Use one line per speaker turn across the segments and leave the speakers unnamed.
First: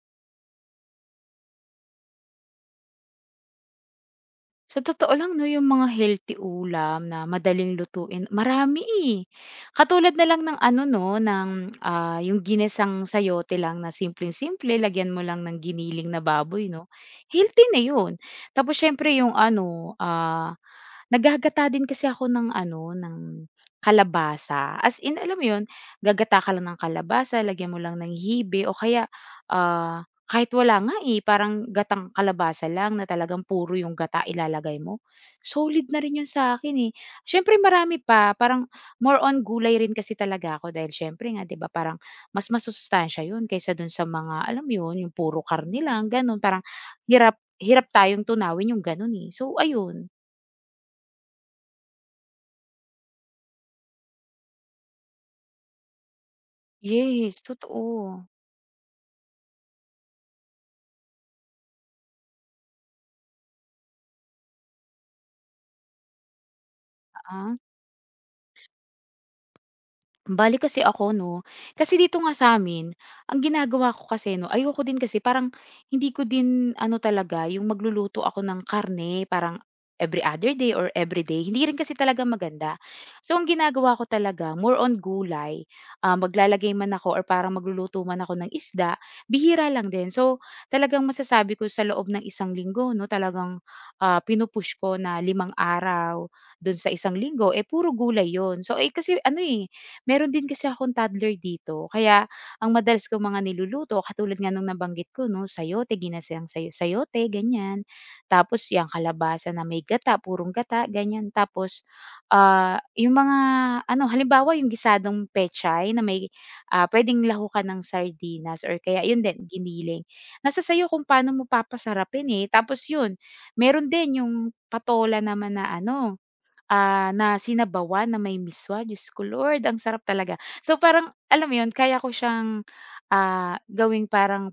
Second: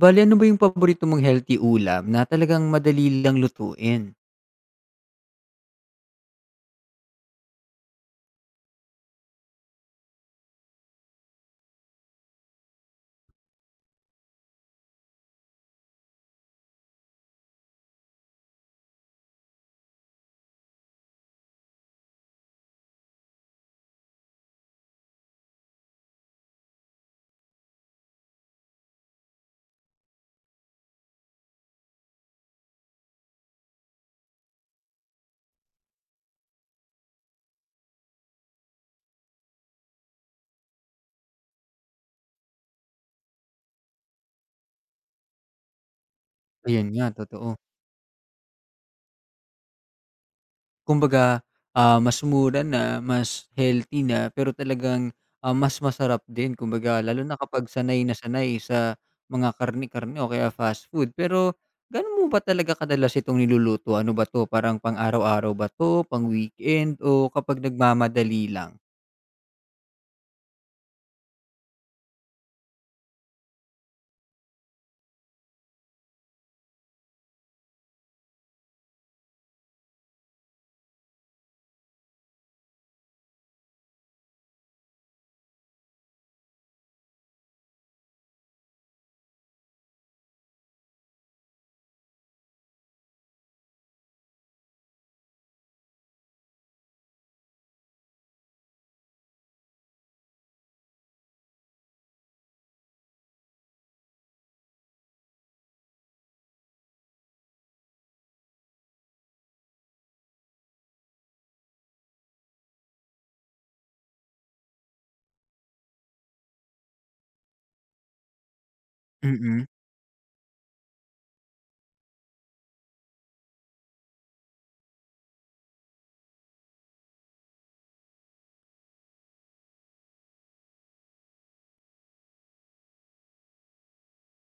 Bale ano ba yung paborito mong healthy ulam na talagang madali lang lutuin?
Sa totoo lang 'no, yung mga healthy ulam na madaling lutuin, marami, eh. Katulad na lang ng ano 'no, yung ginisang sayote lang na simpleng-simple, lagyan mo lang ng giniling na baboy 'no, healthy na yun. Tapos siyempre yung ano, naghahagata din kasi ako ng ano, ng kalabasa. As in, alam mo yun, gagata ka lang ng kalabasa, lagyan mo lang ng hibe o kaya, ah kahit wala nga, eh, parang gatang kalabasa lang na talagang puro yung gata ilalagay mo, solid na rin yun sa'kin, eh. Siyempre marami pa, parang more on gulay rin kasi talaga ako dahil siyempre nga 'di ba parang mas masusustansiya yun kaysa dun sa mga, alam mo yun, yung puro karne lang gano'n, parang
Ayun nga,
hirap
totoo.
hirap tayong tunawin yung gano'n, eh. So ayun.
Kumbaga, mas mura na, mas healthy na, pero talagang, mas masarap din. Kumbaga, lalo na
Yes,
kapag sanay na
totoo.
sanay sa mga karni karni o kaya fast food. Pero ganon mo ba talaga kadalas itong niluluto? Ano ba 'to, parang pang-araw-araw ba 'to, pang-weekend o
Ah.
kapag nagmamadali lang?
Bale kasi ako 'no, kasi dito nga sa'min, ang ginagawa ko kasi 'no, ayoko din kasi parang hindi ko din ano talaga yung magluluto ako ng karne parang every other day or every day, hindi rin kasi talaga maganda. So, ang ginagawa ko talaga more on gulay, maglalagay man ako or parang magluluto man ako ng isda, bihira lang din. So, talagang masasabi ko sa loob ng isang linggo 'no, talagang, pinu ko na 5 araw dun sa isang linggo, eh, puro gulay yon. So, eh, kasi ano, eh, meron din kasi akong toddler dito kaya ang madalas ko mga niluluto katulad nga nung nabanggit ko 'no, sayote, ginasang sayote ganyan. Tapos yung kalabasa na may gata, purong gata ganyan. Tapos, yung mga ano halimbawa yung gisadong pechay na may, pwedeng lahukan ng sardinas or kaya yun din
Mm.
giniling. Nasa sa'yo kung paano mo papasarapin, eh. Tapos yun, meron din yung patola naman na ano. Ah, na sinabawan na may miswa, Diyos ko Lord, ang sarap talaga. So, parang alam mo 'yun, kaya ko siyang, gawing parang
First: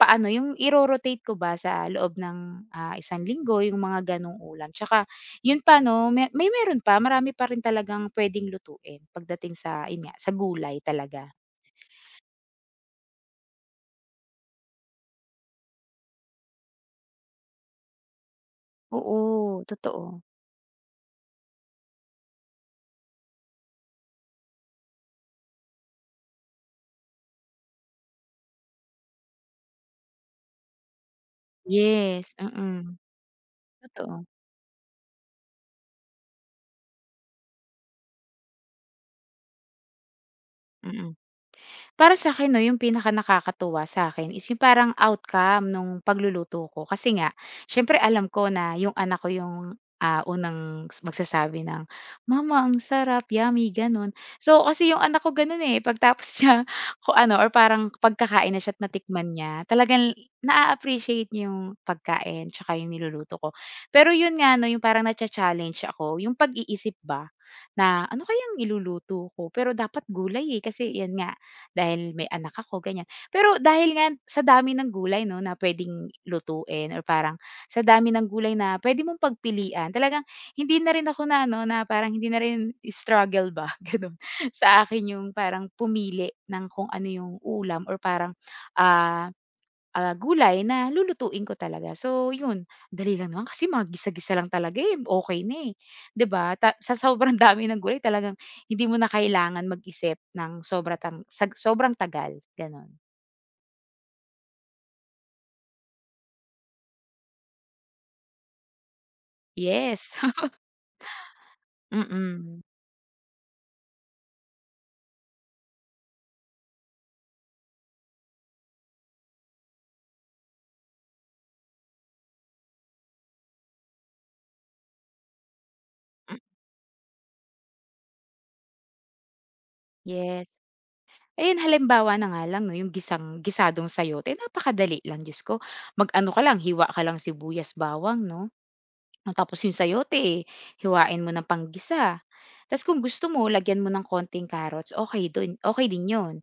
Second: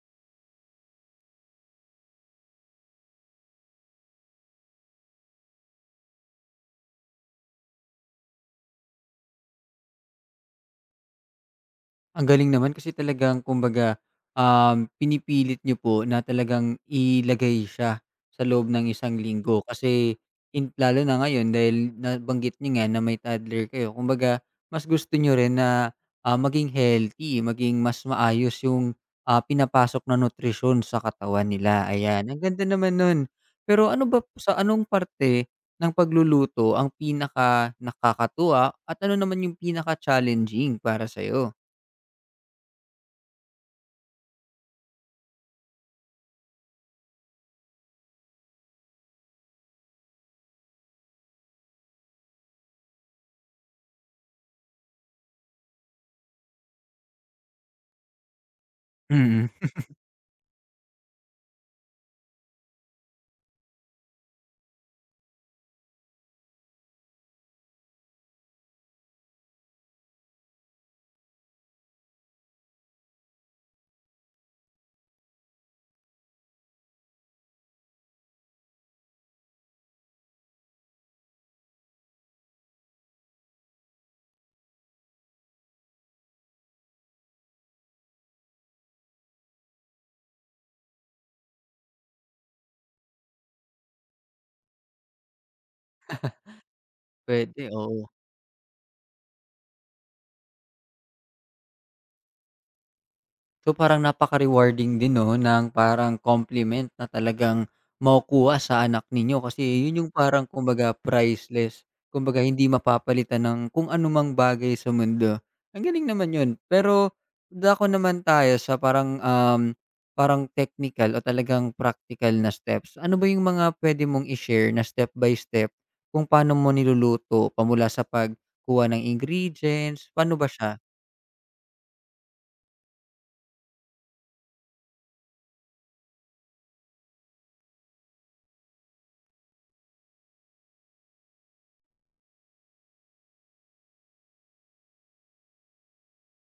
paano, yung iro-rotate ko ba sa loob ng, isang linggo, yung mga gano'ng ulam. Tsaka 'yun pa 'no, me may meron pa, marami pa rin talagang puwedeng lutuin pagdating sa 'yun nga, sa gulay talaga.
Ang galing naman kasi talagang kumbaga, pinipilit nyo po na talagang ilagay siya sa loob ng isang linggo
Oo,
kasi
totoo.
in lalo na ngayon dahil nabanggit nyo nga na may toddler kayo, kumbaga mas gusto nyo rin na, maging healthy, maging mas maayos yung, pinapasok na nutrisyon sa katawan nila, ayan.
Yes,
Ang ganda
mm.
naman nun. Pero ano ba
Totoo,
sa anong parte ng pagluluto ang pinaka nakakatuwa at ano naman yung pinaka-challenging para
mm.
sa'yo?
Para sa akin 'no, yung pinakanakakatuwa sa'kin is yung parang outcome nung pagluluto ko. Kasi nga siyempre alam ko na yung anak ko yung, unang magsasabi ng, "Mama ang sarap, yummy," gano'n. So, kasi yung anak ko gano'n, eh, pagtapos niya ko ano or parang pagkakain na siya at natikman
Mm,
niya, talagang na appreciate niya yung pagkain tsaka yung niluluto ko. Pero yun nga 'no, yung parang nacha-challenge ako, yung pag-iisip ba na, "Ano kayang iluluto ko?" Pero dapat gulay, eh, kasi 'yan nga dahil may anak ako, ganyan. Pero dahil nga sa dami ng gulay 'no, na puwedeng lutuin or parang sa dami ng gulay na puwede mong pagpilian, talagang hindi na rin ako na no na parang hindi na rin struggle ba, gano'n. Sa akin yung parang pumili ng kung ano yung ulam or parang, ah gulay na lulutuin ko talaga. So yun, dali lang naman kasi mga gisa-gisa lang talaga, eh, okay na, eh, 'di ba? Ta sa sobrang
puwede,
dami ng gulay
oo.
talagang hindi mo na kailangan mag-isip ng sobra tang sag sobrang tagal, gano'n.
So, parang napaka-rewarding din 'no, ng parang compliment na talagang makukuha sa anak ninyo kasi
Yes,
yun yung parang kumbaga priceless, kumbaga
mm.
hindi mapapalitan ng kung anumang bagay sa mundo. Ang galing naman yun. Pero dako naman tayo sa parang, parang technical o talagang praktikal na steps. Ano ba yung mga puwede mong i-share na step by step kung
M
paano mo niluluto pa mula sa pagkuha ng ingredients, paano
yes.
ba siya?
Ayun, halimbawa na nga lang 'no, yung gisang gisadong sayote napakadali lang, Diyos ko. Mag-ano ka lang, hiwa ka lang sibuyas, bawang 'no? Oh, tapos yung sayote, hiwain mo ng panggisa. Tapos kung gusto mo, lagyan mo ng konting carrots, okay dun okay din yun.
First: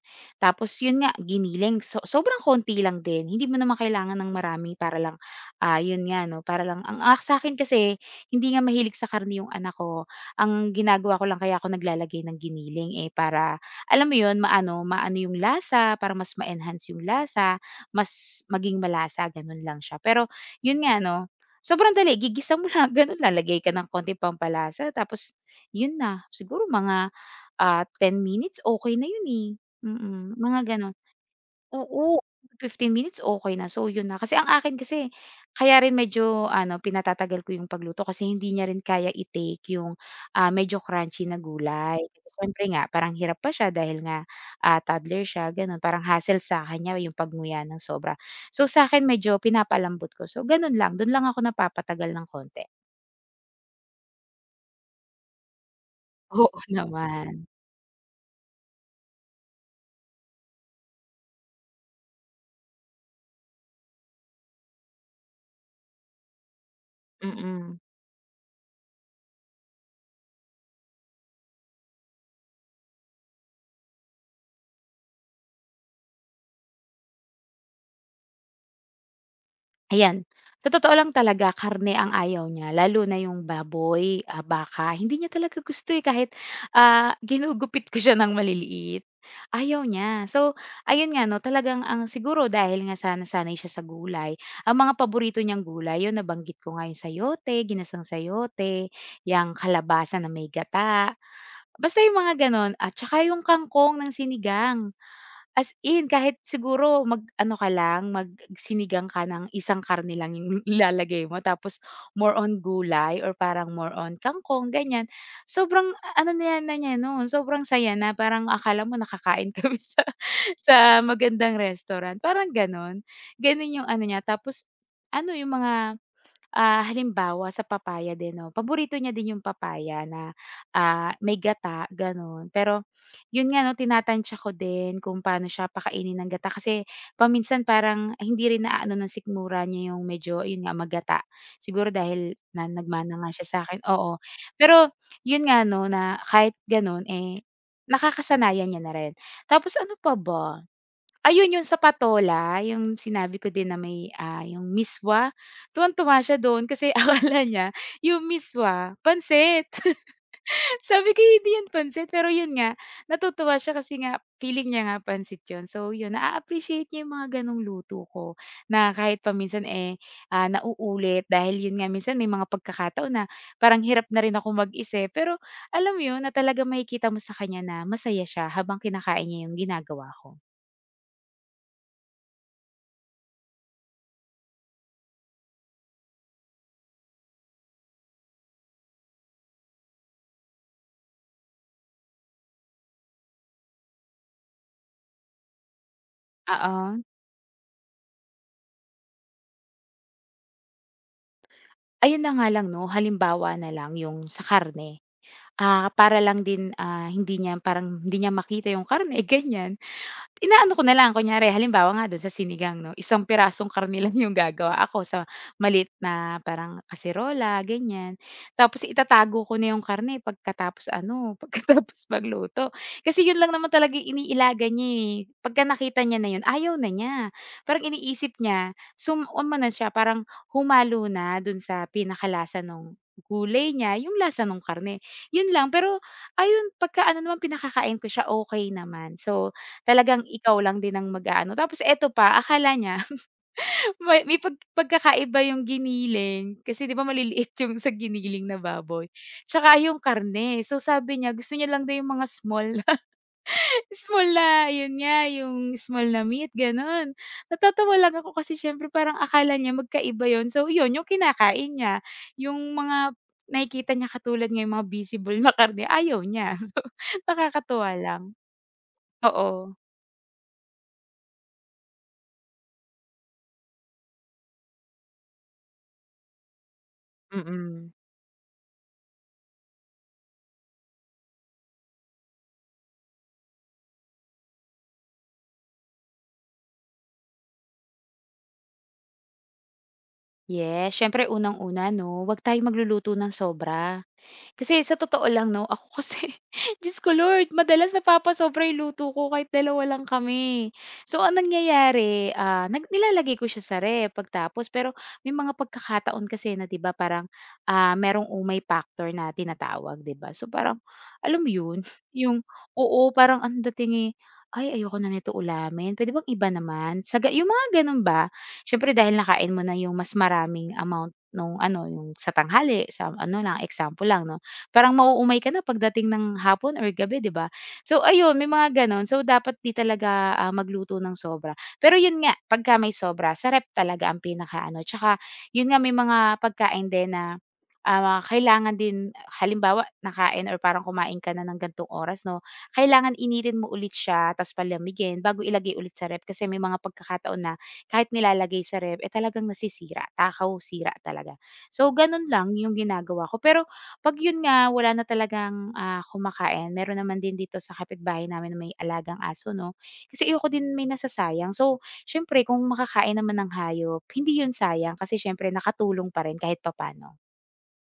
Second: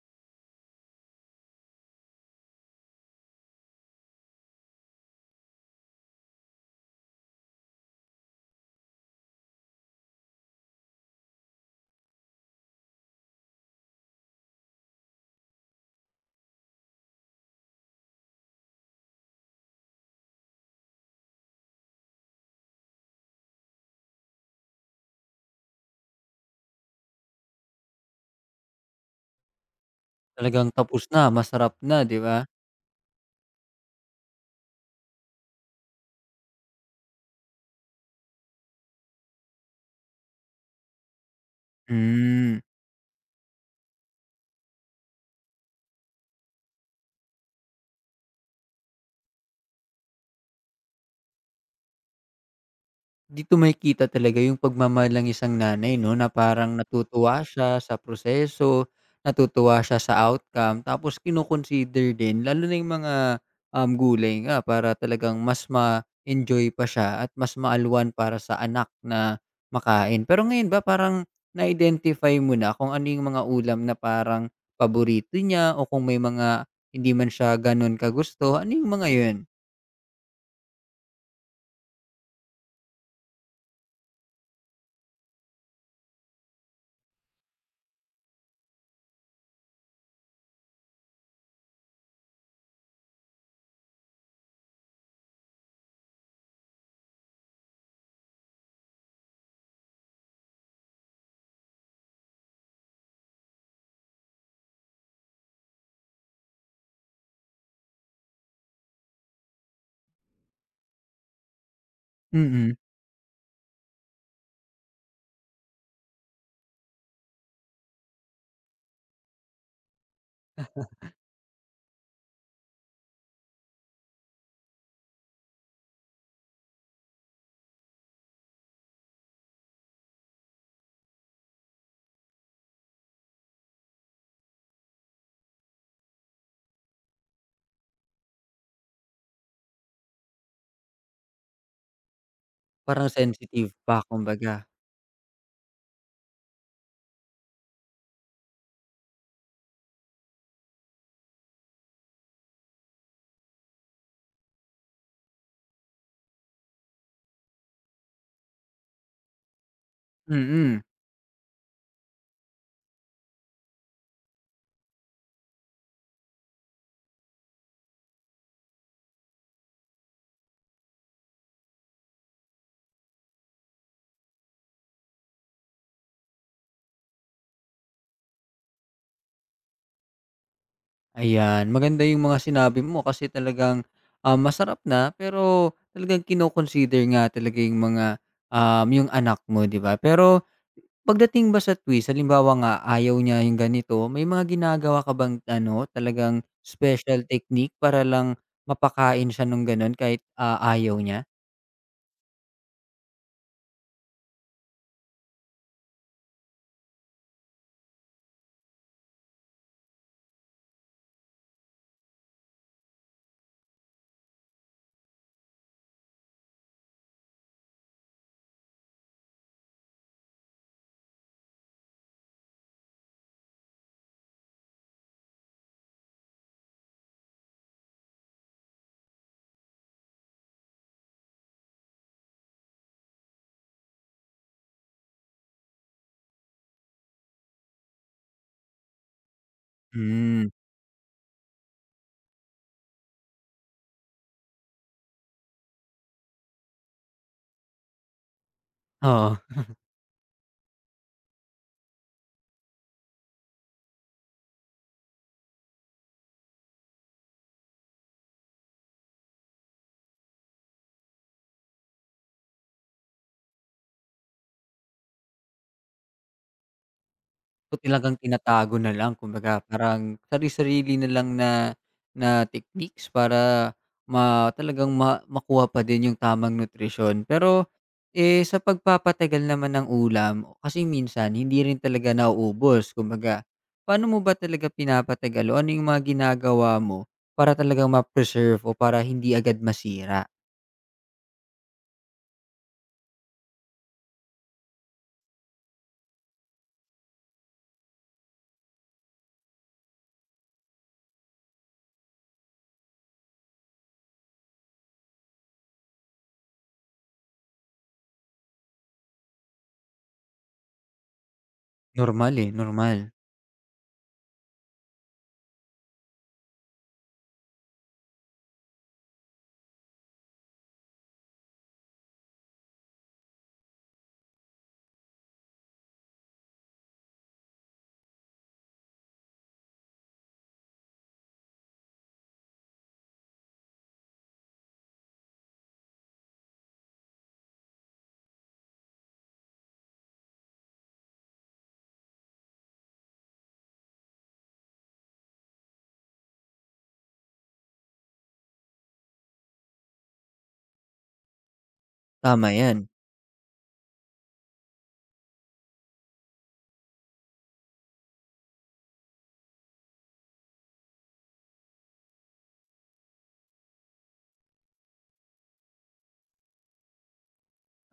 Tapos yun nga, giniling, so sobrang konti lang din, hindi mo naman kailangan ng marami para lang, yun nga 'no, para lang ang, sa akin kasi hindi nga mahilig sa karne yung anak ko. Ang ginagawa ko lang kaya ako naglalagay ng giniling, eh, para alam mo yun, maano maano yung lasa, para mas ma-enhance yung lasa, mas maging malasa, ganun lang siya. Pero yun nga 'no, sobrang dali, gigisa mo lang gano'n, lalagay ka ng konting pampalasa tapos 'yun na. Siguro mga, 10 minutes okay na 'yun, eh, mm, mga
Talagang
gano'n.
tapos na, masarap na, 'di
Oo,
ba?
15 minutes okey na. So, yun na. Kasi ang akin kasi kaya rin medyo ano, pinatatagal ko yung pagluto kasi hindi niya rin kaya i-take yung, medyo crunchy na gulay.
Hmm.
Siyempre nga parang hirap pa siya dahil nga, toddler siya gano'n. Parang hassle sa kanya yung pagnguya ng sobra. So, sa'kin medyo pinapalambot ko. So, gano'n lang. Don lang ako napapatagal ng konti.
Dito makikita talaga yung pagmamahal ng isang nanay 'no, na
Oo
parang
naman.
natutuwa siya sa proseso, natutuwa siya sa outcome, tapos kino-consider din lalo na yung mga, gulay nga para talagang mas ma-enjoy pa siya at mas
Mm.
maalwan para sa anak na makain. Pero ngayon ba parang na-identify mo na kung ano yung mga ulam na parang paborito niya o kung may mga hindi man siya gano'n kagusto, ano yung mga yun?
Ayan, sa totoo lang talaga karne ang ayaw niya lalo na yung baboy, ah, baka hindi niya talaga gusto, eh, kahit, ginugupit ko siya ng maliliit, ayaw niya. So, ayun nga 'no, talagang ang siguro dahil nga sa nasanay siya sa gulay, ang mga paborito niyang gulay yung nabanggit ko nga yung sayote, ginasang sayote, yung kalabasa na may gata, basta yung mga gano'n at saka yung kangkong ng sinigang. As in kahit siguro mag-ano ka lang, magsinigang ka ng isang karne lang yung ilalagay mo tapos more on
Mm.
gulay or parang more on kangkong ganyan. Sobrang ano na yan na niya nun, sobrang saya na parang akala mo nakakain kami sa magandang restaurant, parang gano'n. Gano'n yung ano niya tapos ano yung mga. Ah, halimbawa sa papaya din 'no, paborito niya din yung papaya na, may gata gano'n. Pero yun nga 'no, tinatantya ko din kung paano siya pakainin ng gata kasi paminsan parang hindi rin naaano ng sikmura niya yung medyo yun nga magata. Siguro dahil na
Parang
nagmana nga siya
sensitive
sa'kin,
pa
oo.
kumbaga.
Pero yun nga 'no, na kahit gano'n, eh, nakakasanayan niya na rin. Tapos ano pa ba? Ayun yung sa patola, yung sinabi ko din na may, yung miswa, tuwang-tuwa siya do'n kasi akala niya yung miswa pansit.
Mm.
Sabi ko, "Hindi yan pansit." Pero yun nga, natutuwa siya kasi nga feeling niya nga pansit yun. So yun, naa-appreciate niya yung mga gano'ng luto ko na kahit paminsan, eh, nauulit dahil yun nga minsan may mga pagkakataon na parang hirap na rin akong mag-isip. Pero alam mo yun, na talagang makikita mo sa kanya na masaya siya habang kinakain niya yung ginagawa ko.
Ayan, maganda yung mga sinabi mo kasi talagang, masarap na pero talagang kino-consider nga talaga yung mga, yung anak mo, 'di ba? Pero pagdating ba sa twist, halimbawa nga ayaw niya yung ganito, may mga ginagawa ka bang ano, talagang
Oo.
special technique para lang mapakain siya nung gano'n kahit, ayaw niya?
Ayun na nga lang 'no, halimbawa na lang yung sa karne, para lang din, ah, hindi niya parang hindi niya makita yung karne, ganyan. Inaano ko na lang kunyari halimbawa nga dun sa sinigang 'no, isang pirasong karne lang yung gagawa ako sa maliit na parang kaserola ganyan. Tapos itatago ko na yung karne pagkatapos ano, pagkatapos magluto. Kasi yun lang naman talaga yung iniilaga niya, eh, pagka nakita niya na yun ayaw na niya. Parang iniisip niya umano siya parang humalo na dun sa pinakalasa nung gulay niya, yung lasa nung karne, yun lang. Pero ayun pagka ano naman pinakakain ko siya okey naman. So talagang
Hmm,
ikaw lang din ang mag-aano. Tapos eto pa, akala niya may may pag pagkakaiba yung giniling, kasi 'di ba maliliit yung sa giniling na baboy,
oo.
tsaka yung karne. So sabi niya gusto niya lang daw yung mga small na small na yun nga, yung small na meat, gano'n. Natatawa lang ako kasi siyempre parang akala niya magkaiba yun. So yun, yung kinakain niya, yung mga nakikita niya katulad ng mga visible na karne, ayaw niya. So
So,
nakakatuwa
talagang
lang.
tinatago na lang kumbaga
Oo,
parang sari-sarili na lang na na techniques para talagang makuha pa din yung tamang nutrisyon. Pero,
mm.
eh, sa pagpapatagal naman ng ulam kasi minsan hindi rin talaga nauubos kumbaga, paano mo ba talaga pinapatagal o ano yung mga ginagawa mo para talagang ma-preserve o para hindi agad masira?
Yes, siyempre unang-una 'no, 'wag tayong magluluto ng sobra. Kasi sa totoo lang 'no, ako kasi Diyos ko Lord, madalas napapasobra yung luto ko kahit dalawa lang kami. So ang nangyayari, nilalagay ko siya sa ref pagtapos pero may mga pagkakataon kasi na 'di ba parang, merong umay factor na tinatawag 'di ba? So parang alam mo yun,
Normal,
yung
eh,
oo,
normal.
parang ang dating, eh, "Ay ayoko na nito ulamin, pwede bang iba naman?" Sa ga yung mga gano'n ba. Siyempre dahil nakain mo na yung mas maraming amount nung ano, yung sa tanghali, sa ano lang, example lang 'no, parang mauumay ka na pagdating ng hapon or gabi, 'di ba? So ayun, may mga gano'n. So dapat 'di talaga, magluto ng sobra. Pero 'yun nga, pagka may sobra, sa ref talaga ang pinaka ano. Tsaka 'yun nga, may mga pagkain din na, kailangan din halimbawa, nakain or parang kumain ka na ng gantong oras 'no, kailangan initin mo ulit siya tapos palamigin bago ilagay ulit sa rep, kasi may mga pagkakataon na kahit nilalagay sa rep, eh, talagang nasisira, takaw, sira talaga. So gano'n
Tama
lang 'yung
yan.
ginagawa ko. Pero 'pag yun nga, wala na talagang, kumakain, meron naman din dito sa kapitbahay namin na may alagang aso 'no, kasi ayoko din may nasasayang. So, siyempre kung makakain naman ng hayop, hindi yun sayang kasi siyempre nakatulong pa rin kahit papaano.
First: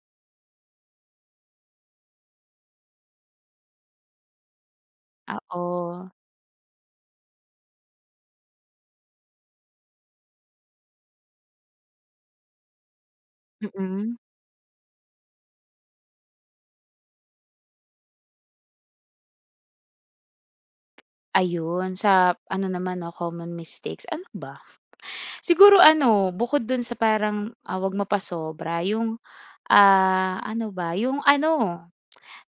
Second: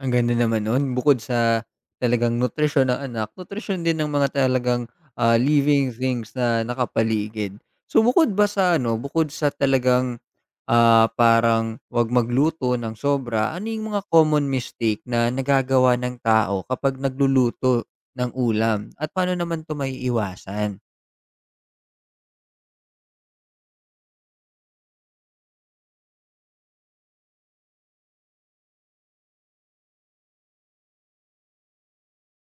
Ang ganda naman no'n bukod sa talagang nutrisyon ng anak, nutrisyon din ng mga talagang, living
Oo,
things na nakapaligid. So, bukod ba sa ano, bukod sa talagang, parang 'wag magluto ng sobra, ano yung mga
mm.
common mistake na nagagawa ng tao kapag nagluluto ng ulam at paano naman 'to maiiwasan?
Ayun, sa ano naman 'no, common mistakes, ano ba? Siguro ano, bukod dun sa parang, 'wag mapasobra, yung, ano ba, yung ano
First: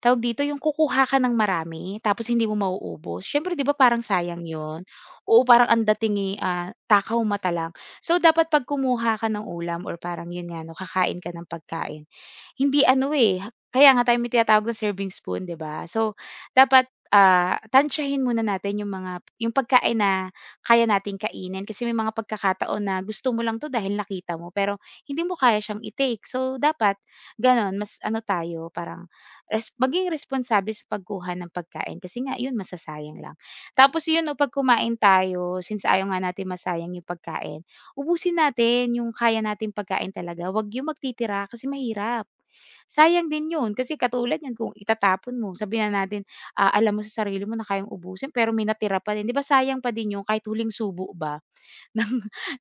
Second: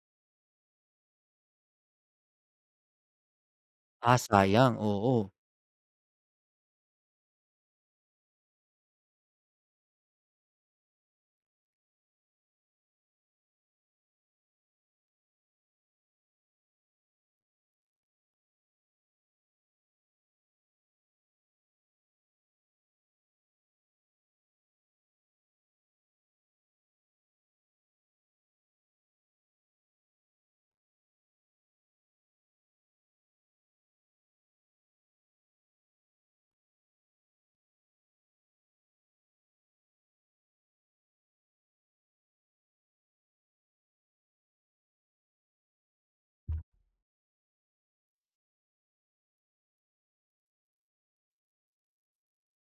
tawag dito, yung kukuha ka ng marami tapos hindi mo mauubos, siyempre 'di ba parang
Ah,
sayang
sayang,
yun?
oo.
Oo, parang ang dating, eh, ah, takaw mata lang. So, dapat 'pag kumuha ka ng ulam or parang yun nga 'no, kakain ka ng pagkain, hindi ano, eh, kaya nga tayo may tinatawag na serving spoon, 'di ba? So, dapat, tansyahin muna natin yung mga yung pagkain na kaya nating kainin kasi may mga pagkakataon na gusto mo lang 'to dahil nakita mo pero hindi mo kaya siyang i-take. So, dapat gano'n mas ano tayo, parang maging responsable sa pagkuha ng pagkain kasi nga yun masasayang lang. Tapos yun 'no, 'pag kumain tayo since ayaw nga natin masayang yung pagkain, ubusin natin yung kaya natin pagkain talaga, 'wag yung magtitira kasi mahirap. Sayang din yun kasi katulad niyan kung itatapon mo, sabihin na natin, ah, alam mo sa sarili mo na kayang ubusin pero may natira pa rin, 'di ba sayang pa din yun kahit huling subo ba ng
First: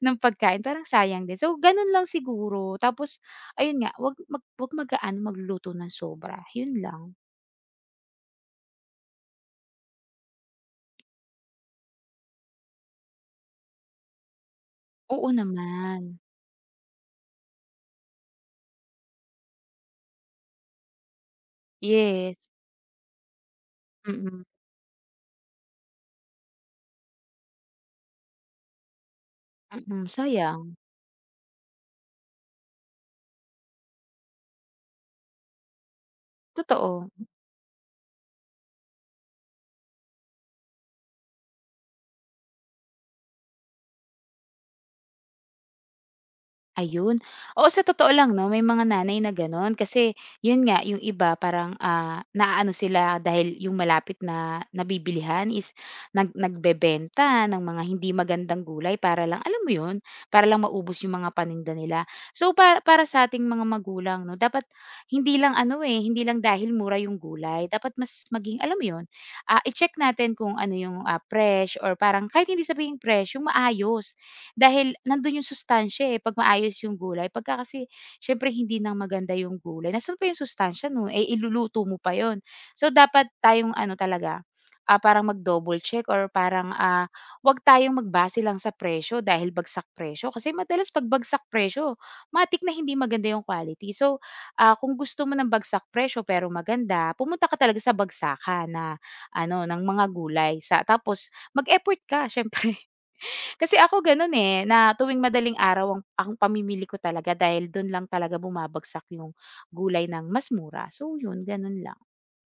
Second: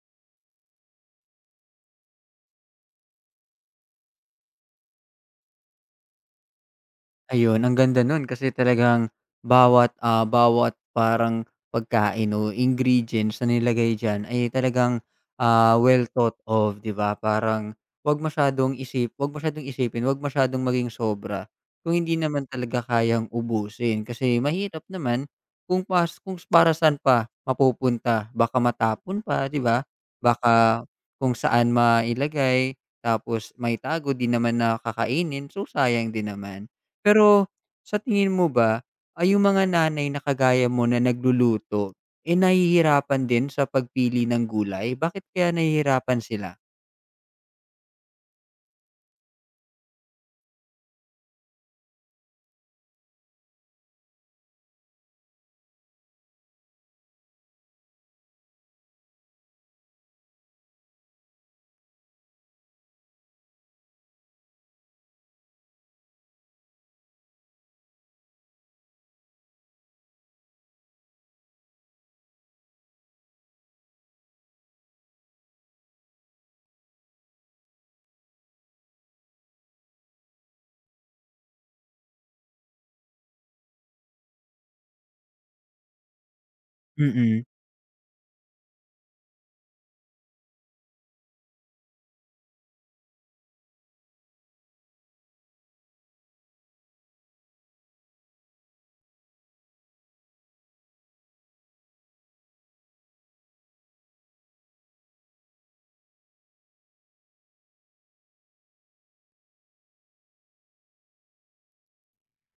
ng pagkain, parang sayang din. So ganun lang siguro tapos ayun nga, 'wag mag-aano magluluto ng sobra, yun lang.
Ayun, ang ganda nun kasi talagang bawat, bawat parang pagkain o ingredients na nilagay diyan ay talagang,
Oo naman.
well thought of, 'di ba? Parang 'wag masyadong isipin, 'wag masyadong maging sobra kung hindi naman
Yes.
talaga kayang ubusin. Kasi
Mm,
mahirap naman kung kung para saan pa mapupunta, baka matapon pa, 'di ba?
mm, sayang,
Baka kung saan mailagay tapos may tago 'di naman na kakainin, so sayang din naman.
totoo.
Pero sa tingin mo ba, ay yung mga nanay na kagaya mo na nagluluto, eh, nahihirapan din sa pagpili ng gulay? Bakit kaya nahihirapan sila?
Ayun. Oo, sa totoo lang 'no, may mga nanay na gano'n kasi 'yun nga, yung iba parang, naaano sila dahil yung malapit na nabibilihan is nagbebenta ng mga hindi magandang gulay para lang alam mo 'yun, para lang maubos yung mga paninda nila. So, para para sa ating mga magulang 'no, dapat hindi lang ano, eh, hindi lang dahil mura yung gulay, dapat mas maging alam mo 'yun, i-check natin kung ano yung, fresh or parang kahit hindi sabihin fresh, yung maayos. Dahil nandun yung sustansya, eh, 'pag maayos yung gulay. Pagka kasi siyempre hindi nang maganda yung gulay, nasaan pa yung sustansya nun, eh, iluluto mo pa yon. So, dapat tayong ano talaga, parang mag-double check or parang,
Mm.
'wag tayong magbase lang sa presyo dahil bagsak presyo. Kasi madalas 'pag bagsak presyo, matik na hindi maganda yung quality. So, kung gusto mo ng bagsak presyo pero maganda, pumunta ka talaga sa bagsakan na ano, ng mga gulay sa tapos mag-effort ka siyempre. Kasi ako gano'n, eh, na tuwing madaling araw ang pamimili ko talaga dahil do'n lang talaga bumabagsak yung gulay ng mas mura. So 'yun, gano'n lang.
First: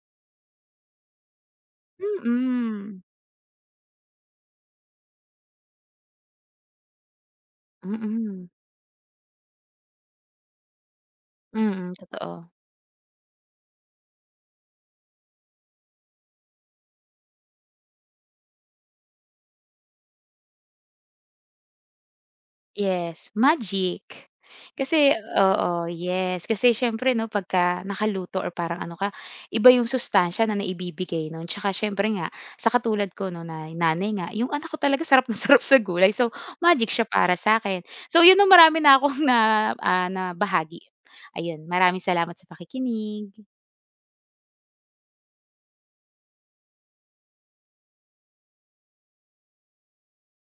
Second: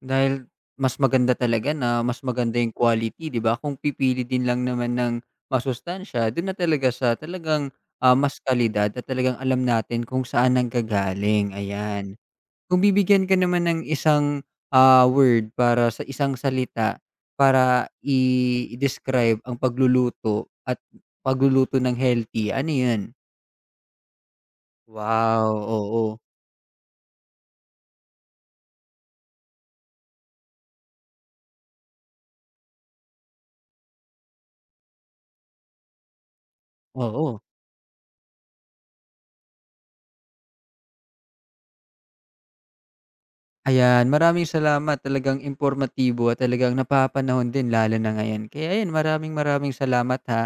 Dahil mas maganda talaga na mas maganda yung
Mm.
quality, 'di ba? Kung pipili din lang naman ng masustansya do'n na talaga sa talagang, mas
Mm.
kalidad at talagang alam natin kung saan ang nanggagaling,
Mm,
ayan.
totoo.
Kung bibigyan ka naman ng isang, word para sa isang salita para i-describe ang pagluluto at pagluluto ng healthy, ano 'yun?
Yes, magic. Kasi
Wow! Wow,
oo,
oo,
yes. Kasi siyempre 'no, pagka nakaluto or parang ano ka, iba yung sustansya na naibibigay nun. Tsaka siyempre nga, sa katulad ko 'no, na nanay nga, yung anak ko talaga sarap na sarap sa gulay. So, magic siya para
oo.
sa akin. So yun 'no, marami na akong na, na bahagi. Ayun, maraming salamat sa pakikinig.
Ayan, maraming salamat talagang impormatibo at talagang napapanahon din lalo na ngayon. Kaya ayan, maraming maraming salamat ha.